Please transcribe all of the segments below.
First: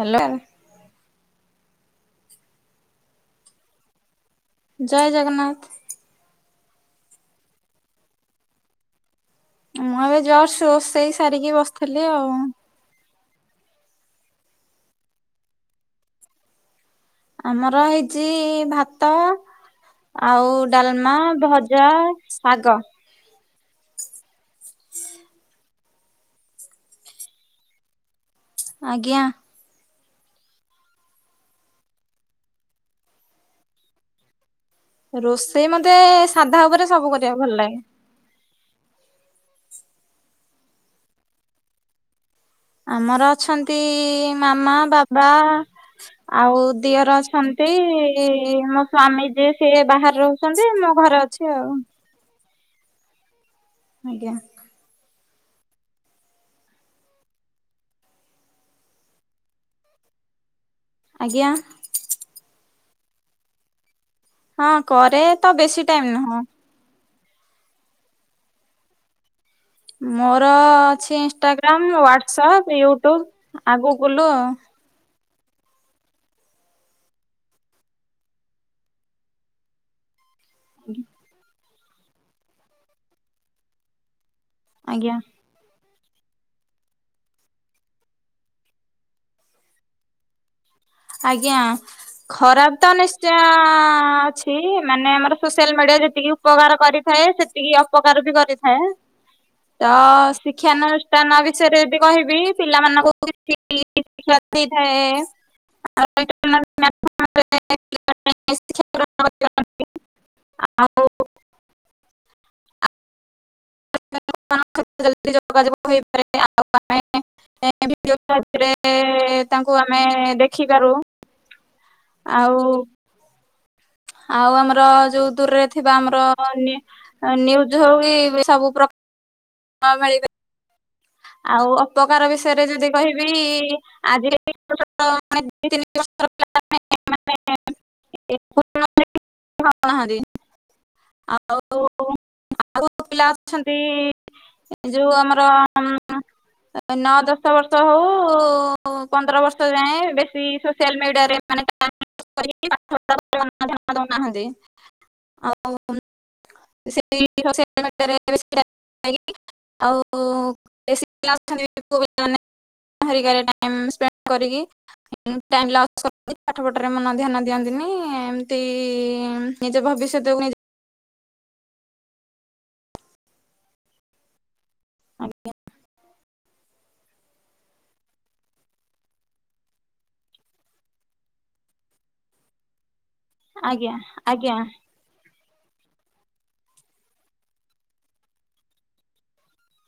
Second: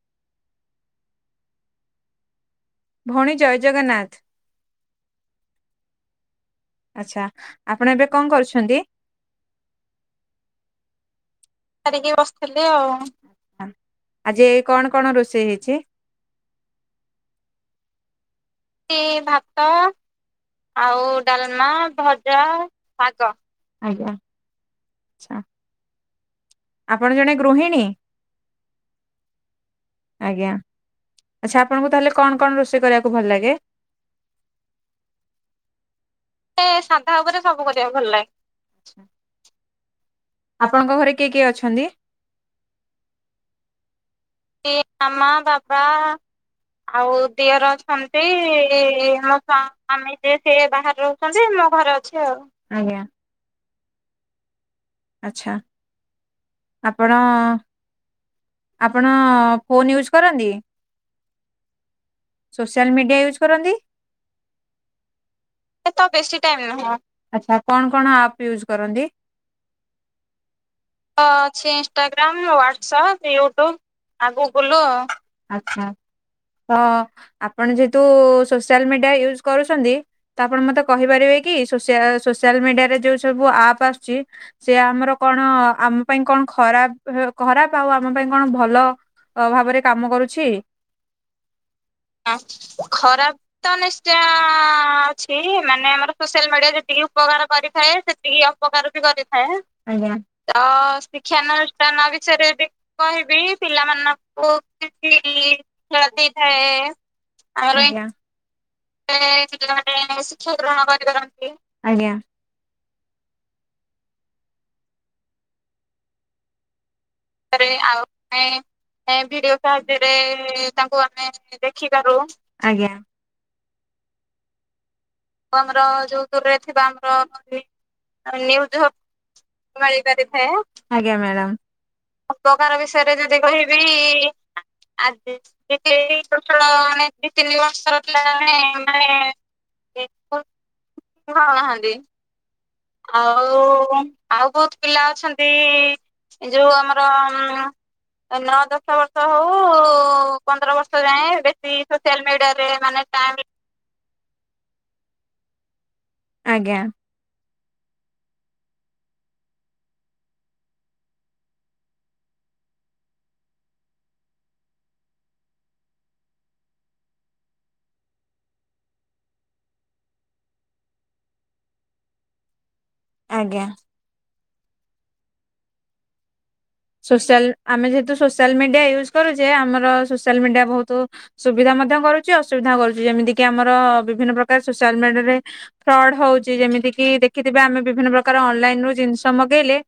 ହେଲା। ଭଉଣୀ ଜୟ ଜଗନ୍ନାଥ। ଜୟ ଜଗନ୍ନାଥ। ଆଛା ଆପଣ ଏବେ କଣ କରୁଛନ୍ତି? ମୁଁଏବେ ଜସ୍ ରୋଷେଇ ସାରିକି ବସିଥିଲି ରିକି ଆଉ। ବସିଥିଲି ଆଉ ଆଜି କଣ କଣ ରୋଷେଇ ହେଇଚି? ଆମର ହେଇଚି ସେ ଭାତ ଆଉ ଆଉ ଡାଲମା, ଡାଲମା ଭଜା, ଭଜା ଶାଗ। ଆଜ୍ଞା ଆଛା। ଆପଣ ଜଣେ ଗୃହିଣୀ? ଆଜ୍ଞା। ଆଜ୍ଞା ଆଛା ଆପଣଙ୍କୁ ତାହଲେ କଣ କଣ ରୋଷେଇ କରିବାକୁ ଭଲ ଲାଗେ? ରୋଷେଇ ମତେ ସାଧା ଏ ଉପରେ ସାଧା ସବୁ ଉପରେ କରିବାକୁ ଭଲ ଲାଗେ। କରିବାକୁ ଭଲ ଲାଗେ। ଆପଣଙ୍କ ଘରେ କିଏ କିଏ ଅଛନ୍ତି? ଆମର ଅଛନ୍ତି ମାମା ବାବା ମାମା ବାବା ଆଉ ଆଉ ଦିଅର ଅଛନ୍ତି ଅଛନ୍ତି ମୋ ସ୍ଵାମୀ ମୋ ଯେ ସ୍ଵା ସିଏ ସ୍ୱାମୀ ବାହାରେ ଯିଏ ସେ ରହୁଛନ୍ତି ମୋ ବାହାରେ ଘରେ ରହୁଛନ୍ତି ଅଛି ମୁଁ ଆଉ। ଘରେ ଅଛି ଆଉ। ଆଜ୍ଞା। ଆଜ୍ଞା। ଆଚ୍ଛା। ଆପଣ ଆପଣ ଫୋନ୍ ୟୁଜ୍ କରନ୍ତି? ଆଜ୍ଞା। ସୋସିଆଲ ମିଡିଆ ୟୁଜ୍ କରନ୍ତି? ହଁ କରେ ତ ବେଶୀ ଏତ ଟାଇମ ବେଶୀ ନୁହଁ। ଟାଇମ୍ ନୁହଁ। ଆଚ୍ଛା କଣ କଣ ଆପ ୟୁଜ କରନ୍ତି? ମୋର ଅଛି ହ ଅଛି Instagram Instagram WhatsApp WhatsApp YouTube ଆଉ ଗୁଗୁଲ ଆଉ ଗୁଗୁଲ ଆଉ ଆଛା ତ ଆପଣ ଯେହେତୁ ସୋସିଆଲ ମିଡିଆ ୟୁଜ କରୁଛନ୍ତି। ତ ଆପଣ ମତେ କହିପାରିବେ କି ସୋସିଆଲ ମିଡିଆରେ ଯୋଉ ସବୁ ଆପ୍ ଆସୁଛି ସେ ଆମର ଆଜ୍ଞା କଣ ଆ ଆ ପାଇଁ କଣ ଖରାପ ଖରାପ ଆଉ ଆମ ପାଇଁ କଣ ଭଲ ଭାବରେ କାମ କରୁଛି। ଆଜ୍ଞା। ଖରାପ ହଁ ତ ନିଶ୍ଚୟ ଖରାପ ତ ନିଶ୍ଚୟ ଅଛି ମାନେ ଆମର ଅଛି ସୋସିଆଲ ମାନେ ମିଡିଆ ଆମର ଯେତିକି ସୋସିଆଲ ମିଡ଼ିଆ ଉପକାର [unintelligible] କରିଥାଏ ଉପକାର ସେତିକି କରିଥାଏ ଅପକାର ବି ସେତିକି କରିଥାଏ ଅପକାର ବି କରିଥାଏ ତ ଆଜ୍ଞା ତ ଶିକ୍ଷାନୁଷ୍ଠାନ ବିଷୟରେ ଯଦି ଶିକ୍ଷାନୁଷ୍ଠାନ କହିବି ବିଷୟରେ ଯଦି ପିଲାମାନଙ୍କୁ କିଛି କହିବି ଶିକ୍ଷା ପିଲାମାନଙ୍କୁ ଦେଇଥାଏ। କିଛି କ୍ଷତି ଥାଏ ଆମର ଏ [unintelligible] ପିଲାମାନେ ଶିକ୍ଷା ଗ୍ରହଣ ଆଉ କରିପାରନ୍ତି ଆଜ୍ଞା। [unintelligible] ଯୋଗାଯୋଗ ହେଇପାରେ ଆଉ [unintelligible] ଆଉ ଭିଡ଼ିଓ କଲ ରେ ଆମେ ଭିଡିଓ ତାଙ୍କୁ ଆମେ ସାହାଯ୍ୟରେ ତାଙ୍କୁ ଦେଖିପାରୁ। ଆମେ ଦେଖିପାରୁ ଆଉ ଆଜ୍ଞା। ଆଉ ଆମର ଯୋଉ ଦୂରରେ ଆମର ଥିବା ଯୋଉ ଦୂରରେ ନି- ଥିବା ନ୍ୟୁଜ ହଉ ଆମର କି ସବୁ ନିୟୁଜ୍ ପ୍ରକାର ମିଳି ମିଳିବ ପାରିଥାଏ ଆଜ୍ଞା ମ୍ୟାଡାମ ଆଉ ଅପକାର ବିଷୟରେ ଅପକାର ଯଦି ବିଷୟରେ ଯଦି କହିବି ଆଜି ଆଜି ମାନେ ଦି ତିନି ବର୍ଷର [unintelligible] ଦି ପିଲାମାନେ ତିନି ମାନେ ବର୍ଷର [unintelligible] କଣ ନାହାନ୍ତି ଆଉ [unintelligible] ଆଉ ପିଲା ଆଉ ଅଛନ୍ତି ଆଉ ବହୁତ ଏ ପିଲା ଯୋଉ ଆମର ଅଛନ୍ତି ଯୋଉ ଆମର ନଅ ଦଶ ବର୍ଷ ନଅ ଦଶ ହଉ ପନ୍ଦର ବର୍ଷ ଯାଏ ହଉ ବେଶୀ ପନ୍ଦର ସୋସିଆଲ ବର୍ଷ ମିଡ଼ିଆ ଯାଏଁ ବେଶୀ ସୋସିଆଲ ମିଡିଆରେ ମାନେ ଟାଇମ [unintelligible] ଦଉନାହାନ୍ତି ଆଉ ଆଜ୍ଞା ସେଇ [unintelligible] ଆଉ [unintelligible] [unintelligible] ଟାଇମ୍ ସ୍ପେଣ୍ଡ୍ କରିକି ଟାଇମ୍ [unintelligible] ପାଠ [unintelligible] ମନ ଧ୍ୟାନ ଦିଅନ୍ତିନି। ଏମିତି ନିଜ ଭବିଷ୍ୟତକୁ ଆଜ୍ଞା। ଆଜ୍ଞା। ସୋସିଆଲ ଆମେ ଯେହେତୁ ସୋସିଆଲ ମିଡ଼ିଆ ୟୁଜ୍ କରୁଛେ ଆମର ସୋସିଆଲ୍ ମିଡ଼ିଆ ବହୁତ୍ ସୁବିଧା ମଧ୍ୟ କରୁଛି ଅସୁବିଧା କରୁଛି ଯେମିତି କି ଆମର ଆଜ୍ଞା ବିଭିନ୍ନ ଆଜ୍ଞା ପ୍ରକାର ସୋସିଆଲ ମିଡ଼ିଆରେ ଫ୍ରଡ୍ ହଉଛି ଯେମିତି କିି ଦେଖିଥିବେ ଆମେ ବିଭିନ୍ନ ପ୍ରକାର ଅନଲାଇନ୍ ରୁ ଜିନିଷ ମଗେଇଲେ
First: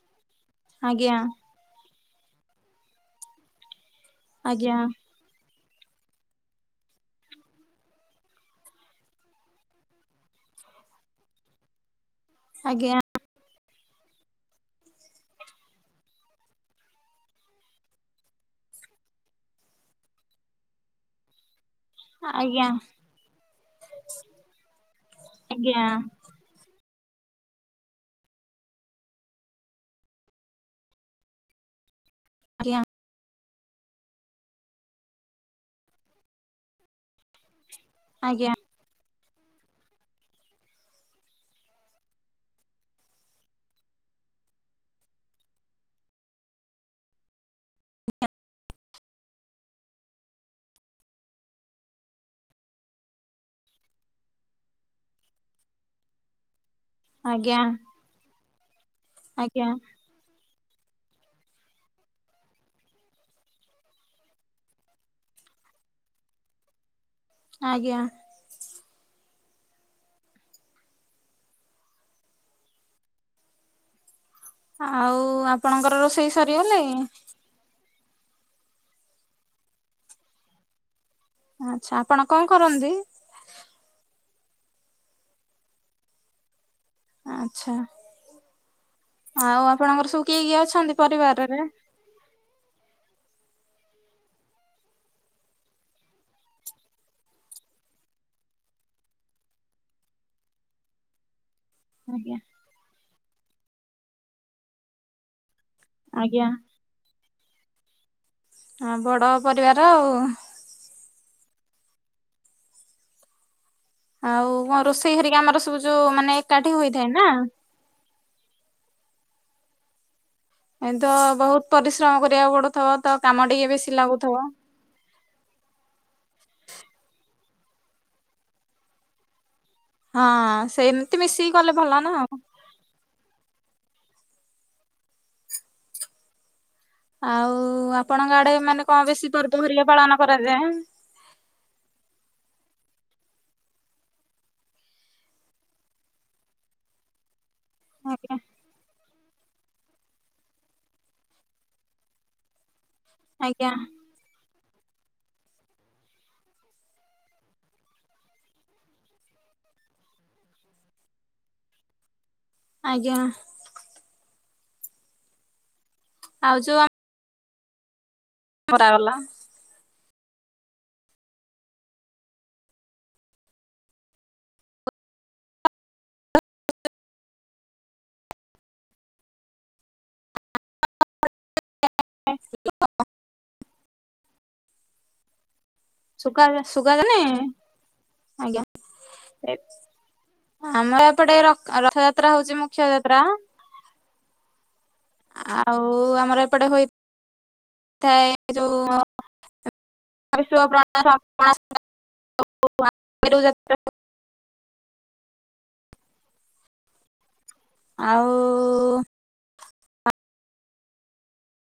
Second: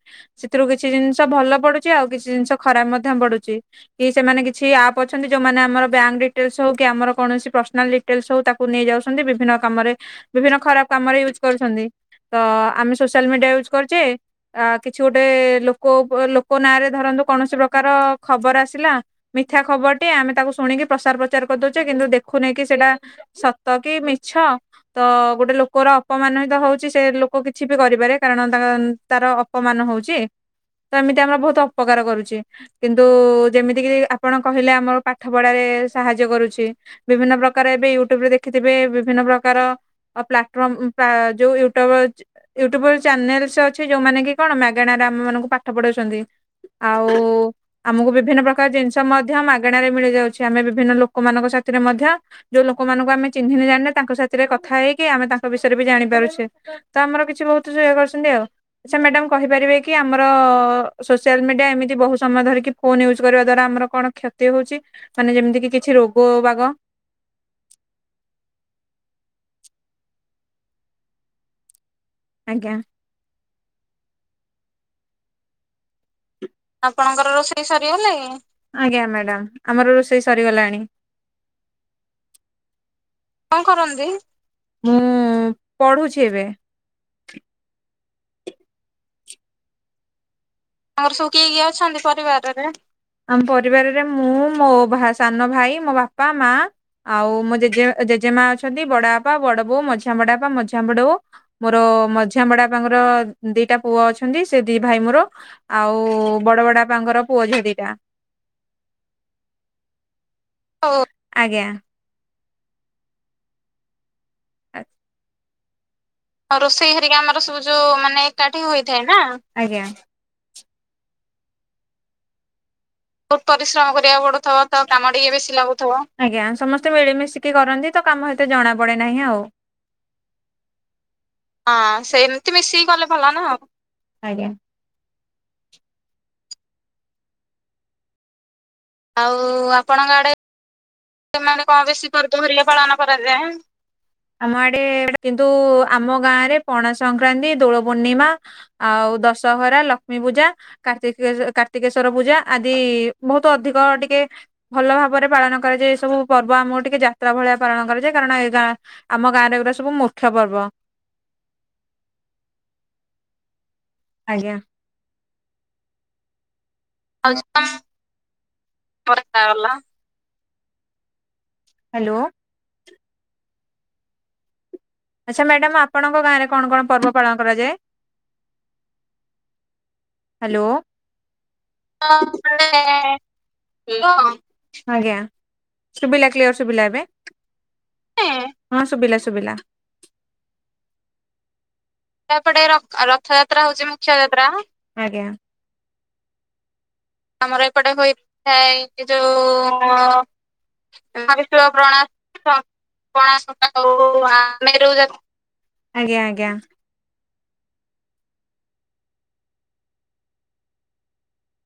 ସେଥିରୁ କିଛି ଆଜ୍ଞା ଜିନିଷ ଭଲ ପଡୁଛି ଆଉ କିଛି ଜିନିଷ ଖରାପ ମଧ୍ୟ ପଡ଼ୁଚି। କି ସେମାନେ କିଛି ଆଜ୍ଞା ଆପ୍ ଅଛନ୍ତି ଯୋଉମାନେ ଆ ଆମର ବ୍ୟାଙ୍କ୍ ଡିଟେଲେସ୍ ହଉ କି ଆମର କୌଣସି ପର୍ସନାଲ ଡିଟେଲ୍ସ୍ ହୋଉ ତାକୁ ନେଇଯାଉଛନ୍ତି ବିଭିନ୍ନ କାମରେ ବିଭିନ୍ନ ଖ ଖରାପ କାମରେ ୟୁଜ୍ କରୁଚନ୍ତି। ତ ଆମେ ଆଜ୍ଞା ସୋସିଆଲ ମିଡ଼ିଆ ୟୁଜ୍ କରୁଛେ ଆ କିଛି ଗୋଟେ ଲୋକ ଲୋ କୋ ନାଁ ରେ ଧରନ୍ତୁ କୌଣସି ପ୍ରକାର ଖବର ଆସିଲା ମିଥ୍ୟା ଖବରଟି ଆମେ ତାକୁ ଶୁଣିକି ପ୍ରସାର ପ୍ରଚାର କରିଦଉ କିନ୍ତୁ ଦେଖୁନେକି ଆଜ୍ଞା ଆଜ୍ଞା ସେଇଟା ସତ କି ମିଛ। ତ ଗୋଟେ ଲୋକର ଆଜ୍ଞା ଅପମାନିତ ହଉ ସେ ଲୋକ କିଛି ବି କରିପାରେ କାରଣ ତା ତାର ଅପମାନ ହଉଚି। ଆମର ବହୁତ୍ ଅପକାର କରୁଛି ଆଜ୍ଞା କିନ୍ତୁ ଯେମିତିକି ଆପଣ କହିଲେ ଆମର ପାଠ ପଢାରେ ସାହାଯ୍ୟ କରୁଛି ବିଭିନ୍ନ ପ୍ରକା [unintelligible] ଏବେ ୟୁଟ୍ୟୁବ ରେ ଆଜ୍ଞା ଦେଖିଥିବେ ବିଭିନ୍ନ ପ୍ରକାର ପ୍ଲାଟଫର୍ମ ଯୋଉ ୟୁଟୁବର ୟୁଟ୍ୟୁବ ଚ୍ୟାନେଲେସ୍ ଅଛି ଯୋଉମାନେ କି କଣ ମାଗଣା ଆାମ ମାନଙ୍କୁ ପାଠ ପଢାଉଛନ୍ତି। ଆଉ ଆମକୁ ବିଭିନ୍ନ ପ୍ରକାର ଜିନିଷ ମଧ୍ୟ ମାଗଣା ରେ ମିଳି ଯାଉଛି ଆମେ ବିଭିନ୍ନ ଲୋକମାନଙ୍କ ସ ସେଥିରେ ମଧ୍ୟ ଯୋଉ ଲୋକମାନଙ୍କୁ ଆମେ ଚିହ୍ନିନେ ଜାଣିନେ ତାଙ୍କ ସାଥିରେ କଥା ହେଇକି ଆମେ ତାଙ୍କ ବିଷୟରେ ବି ଜାଣି ପାରୁଛେ। ତ ଆମର କିଛି ଆଜ୍ଞା ବହୁତ୍ [unintelligible] କରୁଛନ୍ତି ଆଉ ଆଚ୍ଛା ମ୍ୟାଡାମ ଆଜ୍ଞା କହିପାରିବେ କି ଆମର ସୋସିଆଲ ମିଡିଆ ଏମିତି ବହୁତ ସମୟ ଧରିକି ଫୋନ ୟୁଜ୍ କରିବା ଦ୍ଵାରା ଆମର କଣ କ୍ଷତି ହଉଛି ମାନେ ଯେମିତି କି କିଛି ରୋଗ ବାଗ। ଆଜ୍ଞା। ଆଜ୍ଞା। ଆଉ ଆପଣଙ୍କର ରୋଷେଇ? ସରିଗଲାଣି ଆପଣଙ୍କର ରୋଷେଇ ସରିଗଲାଣି? ଆଜ୍ଞା ମ୍ୟାଡ଼ାମ ଆମର ରୋଷେଇ ସରିଗଲାଣି। ଆଚ୍ଛା, ଆପଣ କଣ କରନ୍ତି? କଣ କରନ୍ତି? ମୁଁ ପଢୁଛି ଏବେ। ଆଛା, ଆଉ ଆପଣଙ୍କର ସବୁ କିଏ କିଏ ଅଛନ୍ତି ସବୁ କିଏ ପରିବାରରେ? କିଏ ଅଛନ୍ତି ପରିବାରରେ? ଆମ ପରିବାରରେ ମୁଁ ମୋ ସାନ ଭାଇ, ମୋ ବାପା, ମା। ଆଉ ମୋ ଜେଜେ ଜେଜେମା ଅଛନ୍ତି ବଡ ବାପା, ବଡ ବୋଉ, ମଝିଆ ବଡ ବାପା, ମଝିଆ ବଡ ବୋଉ। ମୋର ଆଜ୍ଞା ମଝିଆ ବଡ ବାପାଙ୍କର ଦିଟା ପୁଅ ଅଛନ୍ତି। ସେ ଦି ଭାଇ ମୋର। ଆଉ ଆଜ୍ଞା ବଡ ବଡ ବାପା ଙ୍କର ପୁଅ ଝିଅ ଦିଟା। ହଁ ବଡ ପରିବାର ଆଉ। [unintelligible] ଆଜ୍ଞା। ଆଉ ହଁ ରୋଷେଇ ହେରିକ ଆମର ସବୁ ଯୋଉ ମାନେ ଆଉ ଏକାଠି ରୋଷେଇ ହୋଇଥାଏ ହେରିକା ନା। ଆମର ସବୁ ଯୋଉ ମାନେ ଏକାଠି ହୋଇଥାଏ ନା। ଆଜ୍ଞା। ଏମ ତ ବହୁତ ପରିଶ୍ରମ କରିବାକୁ ପଡ ବହୁତ ପରିଶ୍ରମ କରିବାକୁ ପଡୁଥିବ ତ କାମ ଟିକେ ବେଶି ଲାଗୁଥିବ। ଆଜ୍ଞା ସମସ୍ତେ ମିଳିମିସ୍ କି କରନ୍ତି ତ କାମ ସତ ଜଣା ପଡେ ନାହିଁ ଆଉ। ହଁ ସେମିତି ମିଶିକି କଲେ ଭଲ ହଁ ନା ଆଉ। ସେମିତି ମିଶିକି ଗଲେ ଭଲ ନା ଆଉ। ଆଜ୍ଞା। ଆଉ ଆପଣଙ୍କ ଆଡେ ମାନେ କଣ ବେଶୀ ପର୍ବ ହେରିକା ପାଳନ କରାଯାଏ? ତମ ଆଡେ କଣ ବେଶୀ ପର୍ବ ହେରିକା ପାଳନ କରାଯାଏ? ଆମ ଆଡେ କିନ୍ତୁ ଆମ ଗାଁ ରେ ପଣା ସଂକ୍ରାନ୍ତି ଦୋଳ ପୂର୍ଣ୍ଣିମା ଆଜ୍ଞା ଆଉ ଦଶହରା ଲକ୍ଷ୍ମୀ ପୂଜା କାର୍ତି କାର୍ତ୍ତିକେଶ୍ଵର ପୂଜା ଆଦି ବହୁତ ଆଜ୍ଞା। ଅଧିକ ଟିକେ ଭଲ ଭାବରେ ପାଳନ କରାଯାଏ। ସବୁ ପର୍ବ ଆମକୁ ଟିକେ ଯାତ୍ରା ଭଳିଆ ପାଳନ କରାଯାଏ। କାରଣ ଏରା ଆମ ଗାଁରେ ଏଗୁରା ସବୁ ମୁଖ୍ୟ ପର୍ବ। [inaudible] ଆଜ୍ଞା। ଆଜ୍ଞା। ଆଉ ଯୋଉ ଆ [unintelligible] ହ୍ୟାଲୋ। ଆଚ୍ଛା ମ୍ୟାଡାାମ ଆପଣଙ୍କ ଗାଁ ରେ କଣ କଣ ପର୍ବ ପାଳନ କରାଯାଏ? ହ୍ୟାଲୋ। [unintelligible] ଆଜ୍ଞା। [unintelligible] ଶୁଭିଲା କ୍ଲିୟର ଶୁଭିଲା ଏବେ? ଏଁ ଆଜ୍ଞା। ହଁ ଶୁଭିଲା ଶୁଭିଲା। ଆମର ଏପଟେ ରଥଯାତ୍ରା ହଉଛି ତାପଟେ ର ମୁଖ୍ୟ ଯାତ୍ରା। ରଥଯାତ୍ରା ହଉଛି ମୁଖ୍ୟ ଯାତ୍ରା। ଆଜ୍ଞା। ଆଉ ଆମର ଏପଟେ ହଇ ଆମର ଏପଟେ ହୋଇଥାଏ କି ଯୋଉ ମହା ବିଷୁବ ଆଉ ପଣା। [unintelligible] ପଣା [unintelligible] ମେରୁ ଯାତ୍ରା। ଆଜ୍ଞା ଆଜ୍ଞା। ଆଉ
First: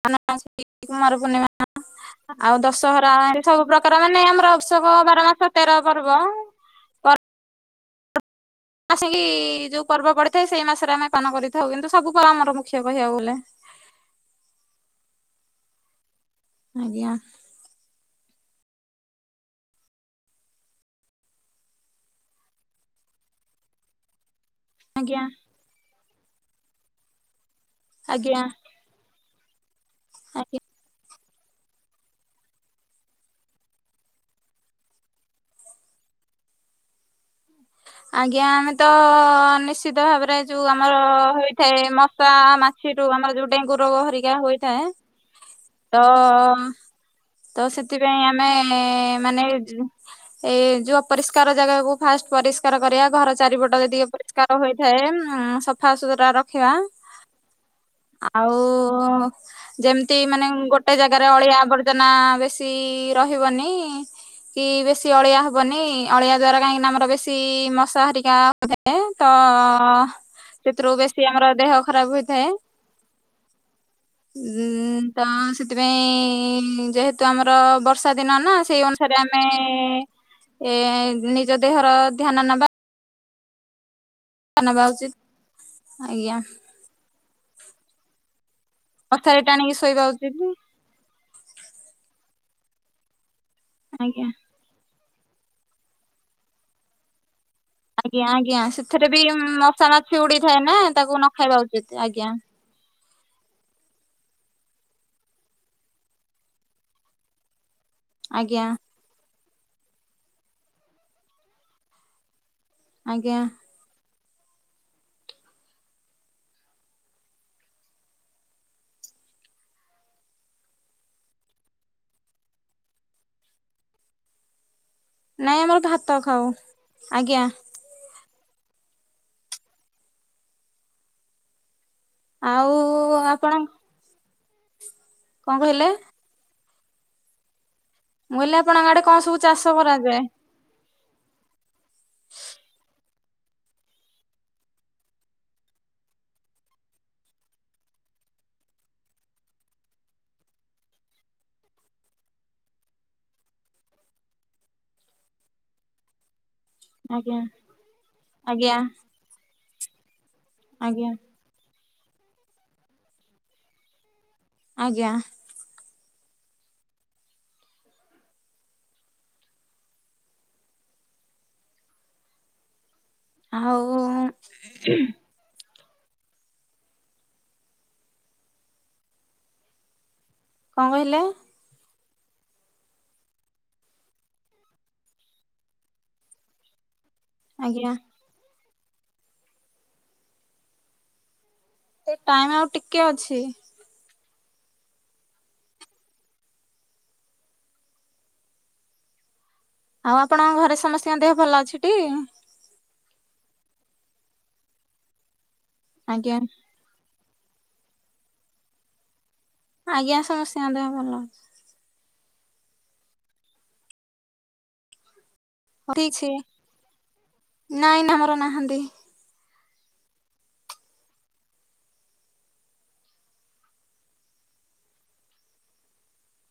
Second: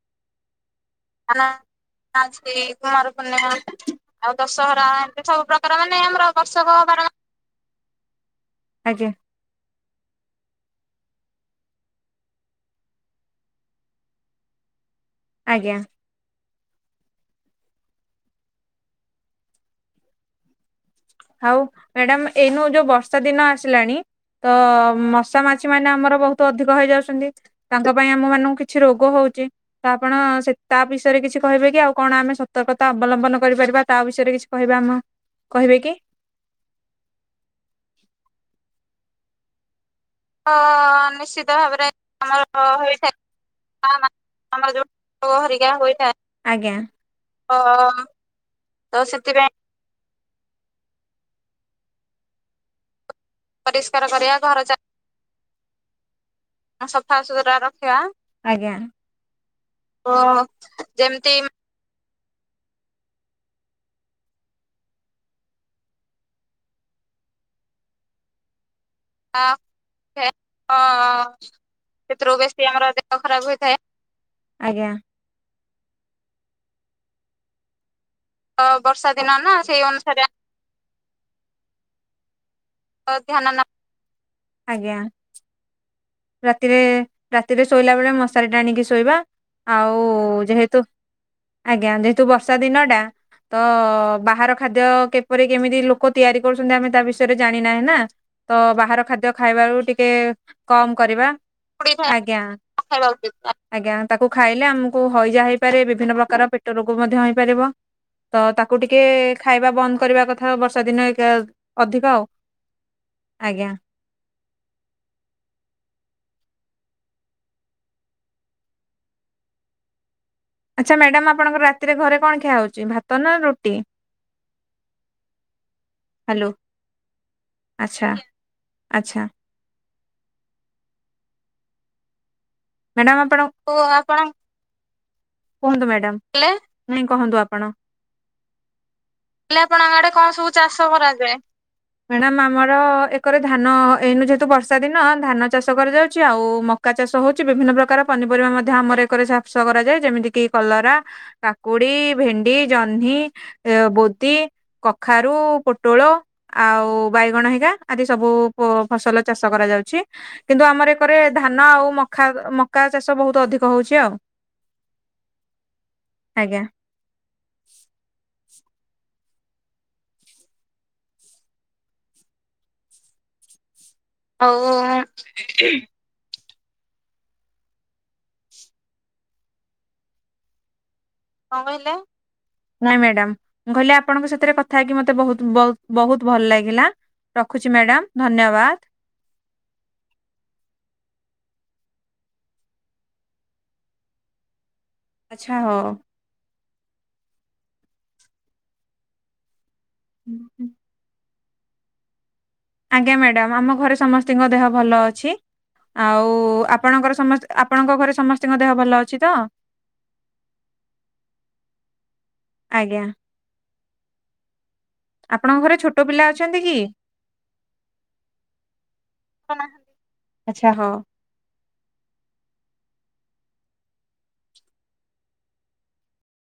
[unintelligible] କୁମାର ପୂର୍ଣିମା। [unintelligible] କୁମାର ପୂର୍ଣ୍ଣିମା ମାନେ ଆଉ ଆମର ବର୍ଷକ ଦଶହରା ବାର ଏମତି ମାସ ସବୁ ତେର ପ୍ରକାର ମାନେ ପର୍ବ। ଆମର ବର୍ଷକ ବାର। [inaudible] ଆସି ଆଜ୍ଞା କି ଯୋଉ ପର୍ବ ପଡିଥାଏ ସେଇ ମାସରେ ଆମେ ପାଳନ କରିଥାଉ କିନ୍ତୁ ସବୁ ପର୍ ଆମର ମୁଖ୍ୟ କହିବାକୁ ଗଲେ। ଆଜ୍ଞା। ଆଜ୍ଞା। ଆଉ ମ୍ୟାଡାାମ ଏଇନୁ ଯୋଉ ବର୍ଷା ଦିନ ଆସିଲାଣି ତ ଆଜ୍ଞା ମଶା ମାଛି ମାନେ ଆମର ବହୁତ ଅଧିକ ହେଇଯାଉଛନ୍ତି। ତାଙ୍କ ପାଇଁ ଆମ ମାନଙ୍କୁ ଆଜ୍ଞା। କିଛି ରୋଗ ହଉ ତ ଆପଣ ସେ ତା ବି ବିଷୟରେ କିଛି କହିବେ କି ଆଉ କଣ ଆମେ ସତର୍କତା ଅବଲମ୍ବନ କରିପାରିବା ତା ବିଷୟରେ କିଛି କହିବା ଆମ କହିବେ କି? ଆଜ୍ଞା ଆମେ ତ ନିଶ୍ଚିତ ଭାବରେ ହଁ ଯୋଉ ଆମର ନିଶ୍ଚିତ ହେଇଥାଏ ଭାବରେ ମଶା ଆମର ମାଛିରୁୁ ହୋଇଥାଏ ଆମର ଯୋଉ ଡେଙ୍ଗୁ ରୋଗ ହେରିକା ହୋଇଥାଏ। ହେରିକା ତ ହୋଇଥାଏ ଆଜ୍ଞା। ଓ ତ ସେଥିପାଇଁ ଆମେ ତ ମାନେ ସେଥିପାଇଁ ଏ ଯୋଉ ଅପରି କାର ଜାଗାକୁ ଫାଷ୍ଟ ପରିଷ୍କାର କରିବା ଘର ଚାରିପଟ ପରିଷ୍କାର ଟିକେ କରିବା ଘର ପରିଷ୍କାର ଚା ହୋଇଥାଏ ଉ ସଫା ସୁତୁରା ରଖିବା। ସଫାସୁତୁରା ରଖିବା। ଆଉ ଆଜ୍ଞା। ଓ ଯେମିତି ମାନେ ଗୋଟେ ଜାଗାରେ ଯେମିତି ଅଳିଆ ଆବର୍ଜନା ବେଶୀ ରହିବନି କି ବେଶୀ ଅଳିଆ ହବନି ଅଳିଆ ଦ୍ଵାରା କାହିଁକି ଆମର ବେଶୀ ସେ ମଶାହାରରିକା ବୋଧେ ତ ମା ସେଥିରୁ ବେଶୀ ଅ ଆମର ଦେହ ଖରାପ ସେଥିରୁ ହେଇଥାଏ। ବେଶୀ ଆମର ଦେହ ଖରାପ ହୋଇଥାଏ। ଆଜ୍ଞା। ଉଁ ତ ସେଥିପାଇଁ ଯେହେତୁ ଆମର ବର୍ଷ ବର୍ଷା ଦିନ ନା ତ ସେଇ ବର୍ଷା ଅନୁସାରେ ଦିନ ଆମେ ନା ସେଇ ଅନୁସାରେ ଏ ନିଜ ଦେହର ଧ୍ୟାନ ନବା। ନବା ଆଜ୍ଞା ଉଚିତ ଆଜ୍ଞା ରାତିରେ ସେଥିରେ ଶୋଇଲା ବେଳେ ମଶାରୀଟା ଆଣିକି ଶୋଇବା ମଶାରୀ ଟାଣିକି ଆଉ ଶୋଇବା ଉଚିତ ଯେହେତୁ ଆଜ୍ଞା ଯେହେତୁ ବର୍ଷା ଦିନଟା ତ ଆଜ୍ଞା। ବାହାର ଖାଦ୍ୟ କେ ଉପରେ କେମିତି ଲୋକ ତିଆରି କରୁଛନ୍ତି ଆମେ ତା ବିଷୟରେ ଜାଣି ନାହି ନା ଆଜ୍ଞା ତ ଆଜ୍ଞା ବାହାର ସେଥିରେ ବି ଖାଦ୍ୟ ଖାଇବାକୁ ମଶା ଟିକେ ମାଛି ଉଡିଥାଏ ନା କମ ତାକୁ ନ କରିବା ଖାଇବା ଉଚିତ ଆଜ୍ଞା। [unintelligible] ଆଜ୍ଞା ତାକୁ ଖାଇଲେ ଆମକୁ ହଇଜା ହେଇପାରେ ବିଭିନ୍ନ ପ୍ରକାର ପେଟ ରୋଗ ମଧ୍ୟ ହେଇପାରିବ। ତ ଆଜ୍ଞା ତାକୁ ଟିକେ ଖାଇବା ବନ୍ଦ କରିବା କଥା ବର୍ଷା ଦିନ ଅଧିକ ଆଉ ଆଜ୍ଞା। ଆଚ୍ଛା ମ୍ୟାଡାମ ଆପଣଙ୍କର ରାତିରେ ଘରେ କଣ ଖିଆହଉଛି ଭାତ ନା ରୁଟି? ନାଇଁ ଆମର ତ ଭାତ ଖାଉ ହାଲୋ ଆଜ୍ଞା। ଆଚ୍ଛା ଆଚ୍ଛା। ଆଉ ମ୍ୟାଡ଼ାମ ଆପଣ ଆପଣ କଣ କୁହନ୍ତୁ କହିଲେ ମ୍ୟାଡାମ ନାଇଁ କୁହନ୍ତୁ ଆପଣ? ମୁହିଲ ଆପଣ ଆଡେ କଣ ସବୁ ହେଲେ ଚାଷ ଆପଣଙ୍କ ଆଡେ କରାଯାଏ? କଣ ସବୁ ଚାଷ କରାଯାଏ? ମ୍ୟାଡ଼ାମ ଆମର ଏକରେ ଧାନ ଏଇନୁ ଯେହେତୁ ବର୍ଷା ଦିନ ଧାନ ଚାଷ କରାଯାଉଛି ଆଉ ଉକା ଚାଷ ହଉଛି ବିଭିନ୍ନ ପ୍ରକାର ପନିପରିବା ମଧ୍ୟ ଆମର ଏକରେ ଚାଷ କରାଯାଏ ଯେମିତି କିି କଲରା, କାକୁଡି ପଡି ଭେଣ୍ଡି, ଜହ୍ନି, ବୋଦି, କଖାରୁ, ପୋଟଳ। ଆଉ ଆଜ୍ଞା ବାଇଗଣ ହେଇଗା ଆଦି ସବୁ ଆଜ୍ଞା। ଫସଲ ଚାଷ କରାଯାଉଛି କିନ୍ତୁ ଆମର ଆଜ୍ଞା ଏକରେ ଧାନ ଆଉ ମକା ମକା ଚାଷ ବହୁତ ଅଧିକ ହଉଛି ଆଉ। ଆଜ୍ଞା। ଆଜ୍ଞା। ହଉ। ହଉ କଣ କହିଲେ? କଣ କହିଲେ? ନାଇଁ ମ୍ୟାଡାମ କହିଲି ଆପଣଙ୍କ ସାଥିରେ କଥା ହେକି ମତେ ବହୁ ବହୁତ ଭଲ ଲାଗିଲା। ରଖୁଛି ଆଜ୍ଞା। ମ୍ୟାଡ଼ାମ ଧନ୍ୟବାଦ। ସେ ଟାଇମ ଆଉ ଟିକେ ଅଛି। ଆଚ୍ଛା ହଁ। ଆଉ ଆପଣଙ୍କ ଘରେ ସମସ୍ତଙ୍କ ଦେହ ଭଲ ଅଛି ଟି? ଆଜ୍ଞା ମ୍ୟାଡ଼ାମ ଆମ ଘରେ ସମସ୍ତିଙ୍କ ଦେହ ଭଲ ଅଛି ଆଉ ଆଜ୍ଞା ଆପଣଙ୍କର ଆପଣଙ୍କ ଘରେ ସମସ୍ତଙ୍କ ଦେହ ଭଲ ଅଛି ତ? ଆଜ୍ଞା ସମସ୍ତେଙ୍କ ଦେହ ଭଲ ଅଛି। ଆଜ୍ଞା। ଆପଣଙ୍କ ଘରେ ଅଛି ଛୋଟ ଠିକ ପିଲା ଅଛି ଅଛନ୍ତି କି? ନାଇଁ ନା ଆମର ନାହାନ୍ତି। ଆଛା ହଁ।